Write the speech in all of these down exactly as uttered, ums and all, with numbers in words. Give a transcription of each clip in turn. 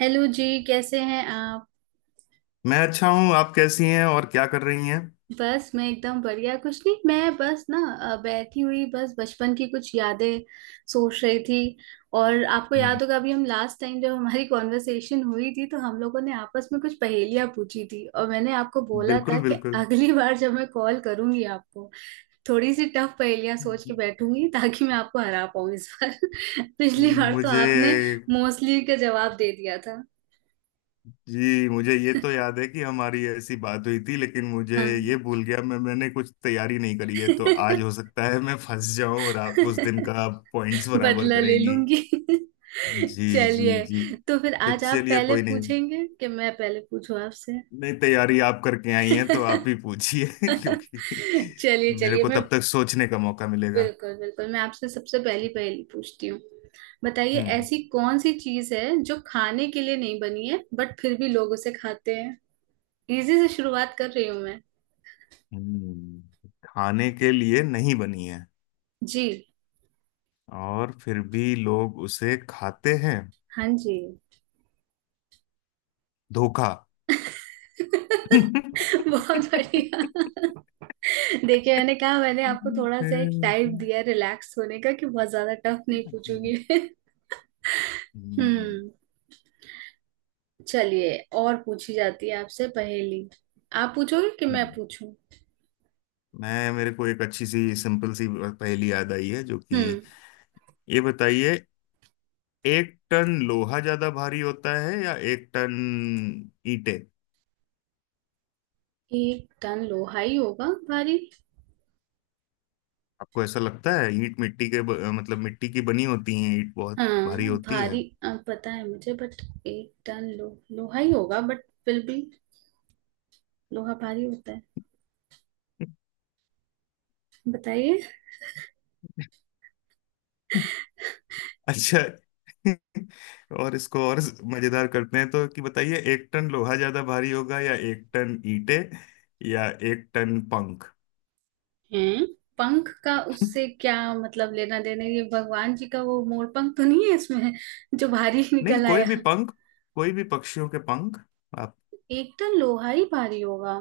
Hello जी, कैसे हैं आप? मैं अच्छा हूँ। आप कैसी हैं और क्या कर रही हैं? बस मैं एकदम बढ़िया। कुछ नहीं, मैं बस ना अ, बैठी हुई बस बचपन की कुछ यादें सोच रही थी। और आपको हम्म, याद होगा अभी हम लास्ट टाइम जब हमारी कॉन्वर्सेशन हुई थी, तो हम लोगों ने आपस में कुछ पहेलियां पूछी थी और मैंने आपको बोला था बिल्कुल कि बिल्कुल। अगली बार जब मैं कॉल करूंगी आपको, थोड़ी सी टफ पहेलियां सोच के बैठूंगी ताकि मैं आपको हरा पाऊँ इस बार। पिछली बार तो आपने मुझे मोस्टली का जवाब दे दिया था। जी मुझे ये तो याद है कि हमारी ऐसी बात हुई थी, लेकिन मुझे हाँ। ये भूल गया। मैं मैंने कुछ तैयारी नहीं करी है, तो आज हो सकता है मैं फंस जाऊं और आप उस दिन का पॉइंट्स बराबर बदला ले करेंगी। लूंगी। जी जी चलिए, जी। तो फिर तो आज आप चलिए पहले कोई नहीं, पूछेंगे कि मैं पहले पूछूं आपसे? नहीं तैयारी आप करके आई हैं तो आप ही पूछिए क्योंकि चलिए मेरे चलिए, को मैं तब तक सोचने का मौका मिलेगा। बिल्कुल बिल्कुल मैं आपसे सबसे पहली पहेली पूछती हूँ। बताइए, हम्म। ऐसी कौन सी चीज है जो खाने के लिए नहीं बनी है बट फिर भी लोग उसे खाते हैं? इजी से शुरुआत कर रही हूँ मैं। हम्म, खाने के लिए नहीं बनी है जी। और फिर भी लोग उसे खाते हैं। हाँ जी। धोखा। बहुत बढ़िया। देखिए मैंने कहा, मैंने आपको थोड़ा सा एक टाइम दिया रिलैक्स होने का कि बहुत ज्यादा टफ नहीं पूछूंगी। हम्म। चलिए, और पूछी जाती है आपसे पहेली। आप पूछोगे कि मैं पूछूं? मैं मेरे को एक अच्छी सी सिंपल सी पहेली याद आई है जो कि, हम्म। ये बताइए, एक टन लोहा ज्यादा भारी होता है या एक टन ईंटें? एक टन लोहा ही होगा भारी। आपको ऐसा लगता है? ईंट मिट्टी के ब- मतलब मिट्टी की बनी होती है। ईंट बहुत भारी हाँ होती भारी अ, पता है मुझे, बट एक टन लो लोहा ही होगा, बट फिर भी लोहा भारी होता है। है। बताइए। अच्छा। और इसको और मजेदार करते हैं। तो कि बताइए, एक टन लोहा ज्यादा भारी होगा या एक टन ईंटे या एक टन पंख? हैं? पंख का उससे क्या मतलब लेना देना? ये भगवान जी का वो मोर पंख तो नहीं है इसमें जो भारी नहीं निकल कोई आया? भी पंख, कोई भी पक्षियों के पंख। आप। एकदम लोहा ही भारी होगा।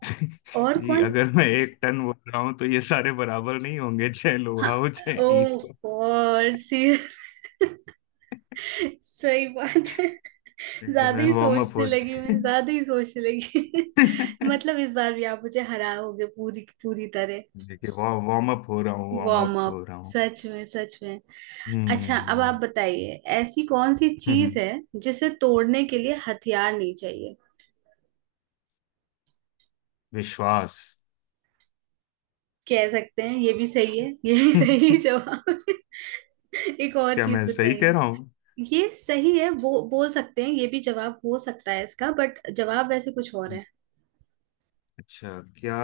और जी कौन? अगर मैं एक टन बोल रहा हूं तो ये सारे बराबर नहीं होंगे, चाहे हाँ। लोहा हो चाहे ईंट ओ हो। गॉड। सही बात है। देखिए ज्यादा मैं ही वार्म अप सोचने हो लगी जाए। मैं, ज्यादा ही सोचने लगी। मतलब इस बार भी आप मुझे हराओगे पूरी पूरी तरह। देखिए वार्म अप हो रहा हूँ, वार्म वार्म अप अप। हो रहा हूँ। सच में सच में। अच्छा, अब आप हम्म बताइए, ऐसी कौन सी हम्म, चीज हम्म, है जिसे तोड़ने के लिए हथियार नहीं चाहिए? विश्वास। कह सकते हैं, ये भी सही है, ये भी सही क्या, जवाब है। एक और चीज मैं सही कह बताइए। रहा हूँ? ये सही है, वो बोल सकते हैं, ये भी जवाब हो सकता है इसका, बट जवाब वैसे कुछ और है। अच्छा क्या?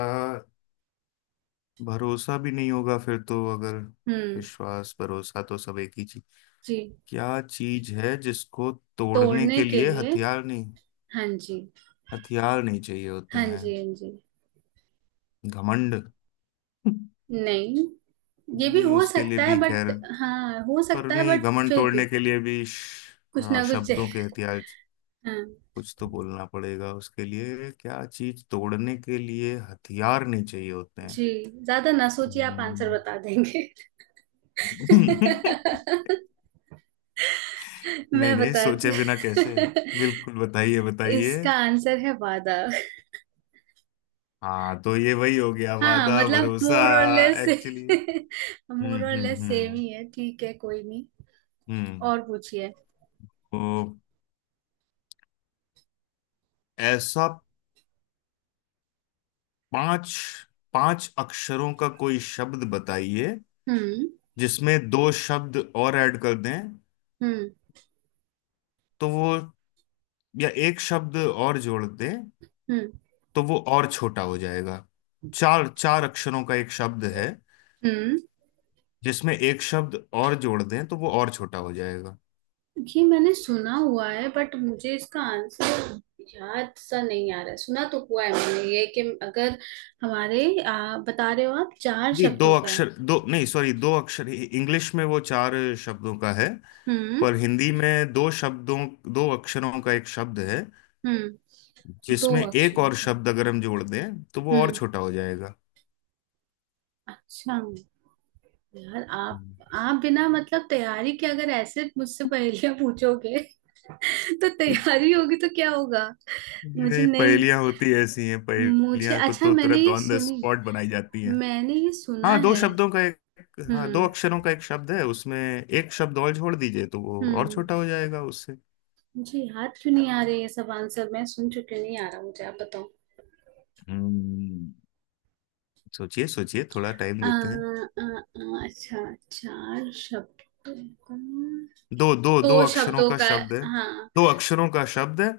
भरोसा भी नहीं होगा फिर तो अगर। हम्म। विश्वास भरोसा तो सब एक ही चीज। जी। क्या चीज है जिसको तोड़ने तोड़ने के के लिए लिए, हथियार नहीं, हाँ जी, हथियार नहीं चाहिए होते हाँ जी। हैं? हाँ जी। घमंड। नहीं। ये भी नहीं हो उसके लिए सकता है भी बट, खैर। हाँ हो पर सकता है नहीं बट घमंड फिर तोड़ने भी के लिए भी श- कुछ हाँ, ना कुछ शब्दों के हथियार। है। कुछ तो बोलना पड़ेगा उसके लिए। क्या चीज तोड़ने के लिए हथियार नहीं चाहिए होते हैं? जी। ज्यादा ना सोचिए, आप आंसर हम्म। बता देंगे। मैं नहीं नहीं बताती। सोचे बिना कैसे? बिल्कुल बताइए बताइए। इसका आंसर है वादा। हाँ तो ये वही हो गया हाँ वादा मतलब भरोसा। मोर और लेस, एक्चुअली। हम्म मोर और हम्म लेस सेम हम्म ही है, ठीक है कोई नहीं। हम्म और पूछिए। तो ऐसा पांच पांच अक्षरों का कोई शब्द बताइए हम्म। जिसमें दो शब्द और ऐड कर दें हम्म। तो वो, या एक शब्द और जोड़ दें हम्म। तो वो और छोटा हो जाएगा। चार चार अक्षरों का एक शब्द है हम्म। जिसमें एक शब्द और जोड़ दें तो वो और छोटा हो जाएगा। ये मैंने सुना हुआ है बट मुझे इसका आंसर याद सा नहीं आ रहा है। सुना तो हुआ है मैंने ये कि अगर हमारे आ, बता रहे हो आप चार जी दो शब्दों का है। अक्षर, दो नहीं, सॉरी, दो अक्षर इंग्लिश में वो चार शब्दों का है, हम्म। पर हिंदी में दो शब्दों, दो अक्षरों का एक शब्द है हम्म। दो जिसमें एक अक्षरों और का। शब्द अगर हम जोड़ दें तो वो और हम्म। छोटा हो जाएगा। अच्छा। यार, आप हम्म। आप बिना मतलब तैयारी के अगर ऐसे मुझसे पहेलियां पूछोगे तो तैयारी होगी तो क्या होगा। मुझे नहीं नहीं, पहेलियां होती ऐसी हैं, मुझे पहेलियां को अच्छा, तो मैंने तुरंत ये ऑन द सुनी, स्पॉट बनाई जाती हैं। मैंने ये सुना हाँ दो है। शब्दों का एक। हाँ दो हम्म। अक्षरों का एक शब्द है, उसमें एक शब्द और जोड़ दीजिए तो वो और हम्म। छोटा हो जाएगा उससे। मुझे याद क्यों नहीं आ रही? ये सब आंसर मैं सुन चुकी हूँ, नहीं आ रहा मुझे, आप बताओ। हम्म, सोचिए सोचिए, थोड़ा टाइम आ, देते हैं। आ, आ, अच्छा, चार शब्दों का। दो दो दो दो अक्षरों शब्दों का का। शब्द है। हाँ, दो अक्षरों का शब्द है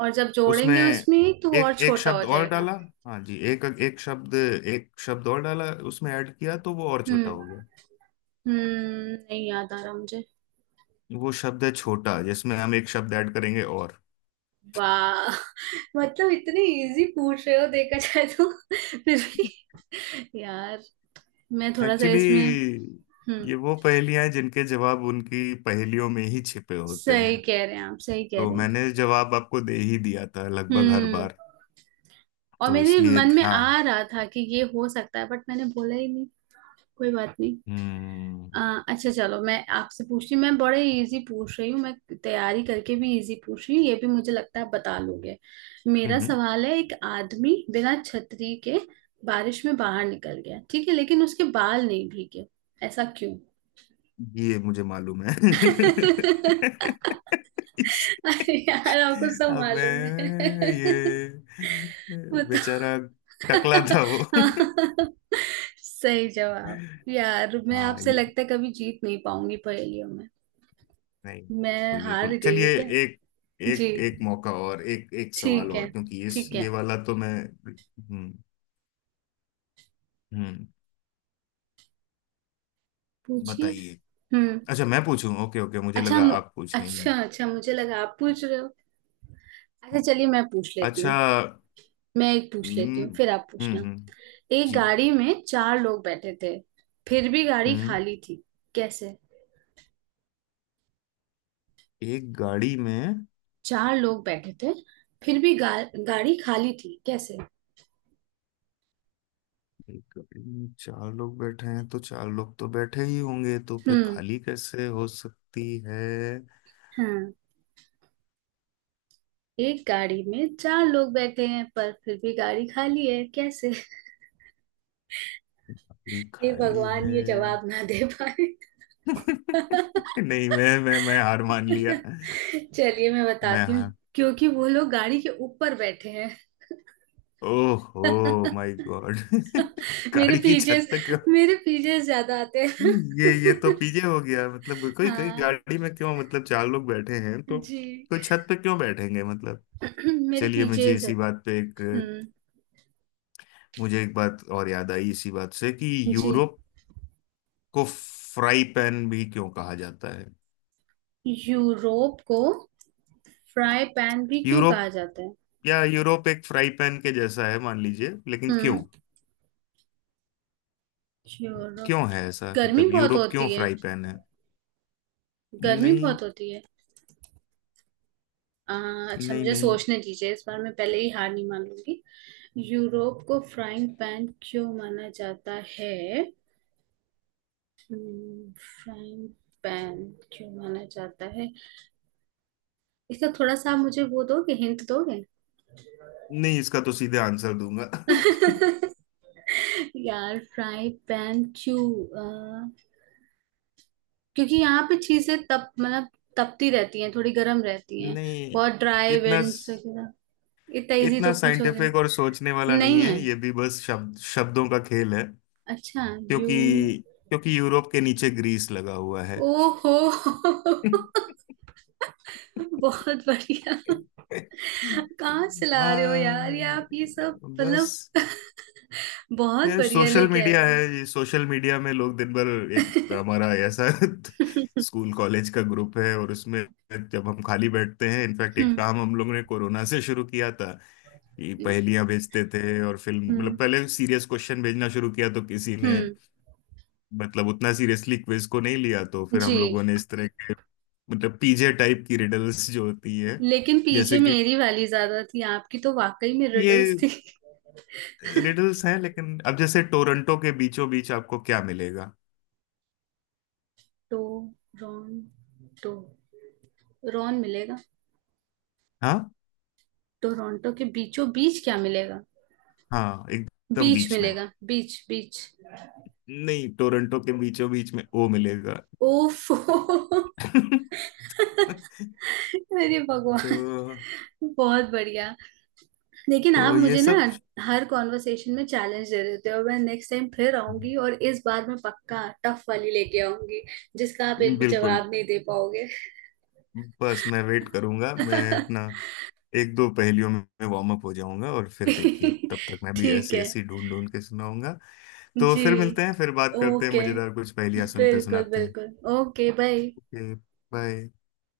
और जब उसमें जोड़ेंगे उसमें तो वो और एक एक छोटा हो शब्द और जाएगा। डाला। हाँ जी एक एक शब्द, एक शब्द और डाला उसमें, ऐड किया तो वो और छोटा हम्म। हो गया। हम्म, नहीं याद आ रहा मुझे। वो शब्द है छोटा, जिसमें हम एक शब्द ऐड करेंगे और। वाह। मतलब इतने इजी पूछ रहे हो देखा जाए तो, फिर भी यार मैं थोड़ा सा इसमें। एक्चुअली हम्म। ये वो पहेलियां हैं जिनके जवाब उनकी पहेलियों में ही छिपे होते सही हैं। कह रहे हैं आप, सही कह तो रहे हैं। मैंने जवाब आपको दे ही दिया था लगभग हर हम्म। बार। और तो मेरे इसलिए मन में ध्यान। आ रहा था कि ये हो सकता है बट मैंने बोला ही नहीं। कोई बात। हम्म। अ, अच्छा चलो, मैं आपसे पूछती हूँ। मैं बड़े इजी पूछ रही हूँ मैं, तैयारी करके भी इजी पूछ रही हूँ, ये भी मुझे लगता है आप बता लोगे। मेरा हम्म, सवाल है, एक आदमी बिना छतरी के बारिश में बाहर निकल गया, ठीक है, लेकिन उसके बाल नहीं भीगे। ऐसा क्यों? ये मुझे मालूम है। इस-। अरे यार आपको सब अबे मालूम है। ये बताओ। बेचारा टकला था वो। हाँ। सही जवाब। यार मैं हाँ आपसे ये, लगता है कभी जीत नहीं पाऊंगी पहेलियों में। नहीं मैं बिल्कुल हार बिल्कुल गई चलिए। हूँ क्या? एक, जी एक एक मौका और, एक एक सवाल ठीक है, और, क्योंकि ये ठीक है। ये वाला तो मैं। हम्म। हम्म। पूछिए। बताइए। हम्म। अच्छा मैं पूछूं? ओके ओके, मुझे अच्छा लगा मु- आप पूछ रही अच्छा हैं। अच्छा, मुझे लगा आप पूछ रहे हो। अच्छा चलिए, मैं पूछ लेती अच्छा। हूँ। मैं एक पूछ लेती हूँ हम्म। फिर आप हम्म पूछना। हम्म, एक जी। गाड़ी में चार लोग बैठे थे, फिर भी गाड़ी हम्म। खाली थी, कैसे? एक गाड़ी में। चार लोग बैठे थे, फिर भी गा, गाड़ी खाली थी, कैसे? एक गाड़ी में चार लोग बैठे हैं तो चार लोग तो बैठे ही होंगे, तो फिर हम्म। खाली कैसे हो सकती है? हाँ। एक गाड़ी में चार लोग बैठे हैं पर फिर भी गाड़ी खाली है, कैसे? गाड़ी हे खाली भगवान, है? ये जवाब ना दे पाए। नहीं मैं मैं मैं हार मान लिया। चलिए मैं मैं बताती हूँ, हार। क्योंकि वो लोग गाड़ी के ऊपर बैठे हैं। ओहो माय गॉड। मेरे गाड़ी की पीजेस, छत पे क्यों? मेरे पीजेस ज्यादा आते हैं। ये ये तो पीजे हो गया। मतलब कोई, कोई हाँ गाड़ी में क्यों, मतलब चार लोग बैठे हैं तो जी। कोई छत पे क्यों बैठेंगे, मतलब। मेरे चलिए मुझे पीजेस इसी आते बात पे एक, हैं। हम्म। मुझे एक बात और याद आई इसी बात से कि जी। यूरोप को फ्राई पैन भी क्यों कहा जाता है? यूरोप को फ्राई पैन भी क्यों कहा यूरोप, जाता है? या यूरोप एक फ्राई पैन के जैसा है मान लीजिए, लेकिन क्यों? हम्म। यूरोप। क्यों है ऐसा, गर्मी मतलब बहुत यूरोप क्यों होती है। फ्राई पैन है? गर्मी नहीं। बहुत होती है। आ, अच्छा नहीं मुझे नहीं सोचने दीजिए, इस बार मैं पहले ही हार नहीं मान लूंगी। यूरोप को फ्राइंग पैन क्यों माना जाता है? हम्म, फ्राइंग पैन क्यों माना जाता है? इसका थोड़ा सा आप मुझे वो दोगे, हिंट दोगे? नहीं इसका तो सीधे आंसर दूंगा। यार फ्राई पैन क्यों? अ, क्योंकि यहाँ पे चीजें तप मतलब तपती रहती हैं, थोड़ी गर्म रहती हैं, नहीं बहुत ड्राई इतना, विंड्स वगैरह। इतना इजी तो इतना पूछोगे साइंटिफिक और सोचने वाला नहीं। नहीं नहीं है। है ये, भी बस शब्द, शब्दों का खेल है। अच्छा। यू। क्योंकि, क्योंकि यूरोप के नीचे ग्रीस लगा हुआ है। ओहो। बहुत बढ़िया। कहाँ से ला रहे हो यार ये हाँ आप, ये सब मतलब बस। बहुत ये बढ़िया सोशल लेके आए मीडिया हो। है, ये सोशल मीडिया में लोग दिन भर, एक हमारा ऐसा स्कूल कॉलेज का ग्रुप है और उसमें जब हम खाली बैठते हैं। इनफैक्ट एक हम्म। काम हम लोगों ने कोरोना से शुरू किया था कि पहेलियां भेजते थे। और फिल्म, हम्म। मतलब पहले सीरियस क्वेश्चन भेजना शुरू किया तो किसी ने, हम्म। मतलब उतना सीरियसली क्विज को नहीं लिया तो फिर हम जी। लोगों ने इस तरह के, मतलब पीजे टाइप की रिडल्स जो होती है लेकिन पीजे जैसे कि मेरी वाली ज्यादा थी, आपकी तो वाकई में रिडल्स ये, थी। रिडल्स हैं लेकिन। अब जैसे टोरंटो के बीचों बीच आपको क्या मिलेगा? टो रॉन, टो रॉन मिलेगा। हाँ? टोरंटो के बीचों बीच क्या मिलेगा? हाँ एकदम बीच बीच में। मिलेगा, बीच, बीच। नहीं टोरंटो के बीचों बीच में ओ मिलेगा। ओफो। अरे तो भगवान, बहुत बढ़िया। लेकिन आप तो ये मुझे ना सब। हर कॉन्वर्सेशन में चैलेंज दे देते हो। मैं नेक्स्ट टाइम फिर आऊंगी और इस बार मैं पक्का टफ वाली लेके आऊंगी, जिसका आप एक भी बिल्कुल। जवाब नहीं दे पाओगे। बस मैं वेट करूंगा। मैं अपना एक दो पहेलियों में वार्म अप हो जाऊंगा और फिर देखिए तब तक मैं भी ठीक ऐसी है ऐसी ढूंढ ढूंढ के सुनाऊंगा। तो जी। फिर मिलते हैं, फिर बात करते हैं, ओके, मजेदार कुछ पहेलियां सुनते बिल्कुल सुनाते हैं। बिल्कुल। Okay bye. ओके। बाय।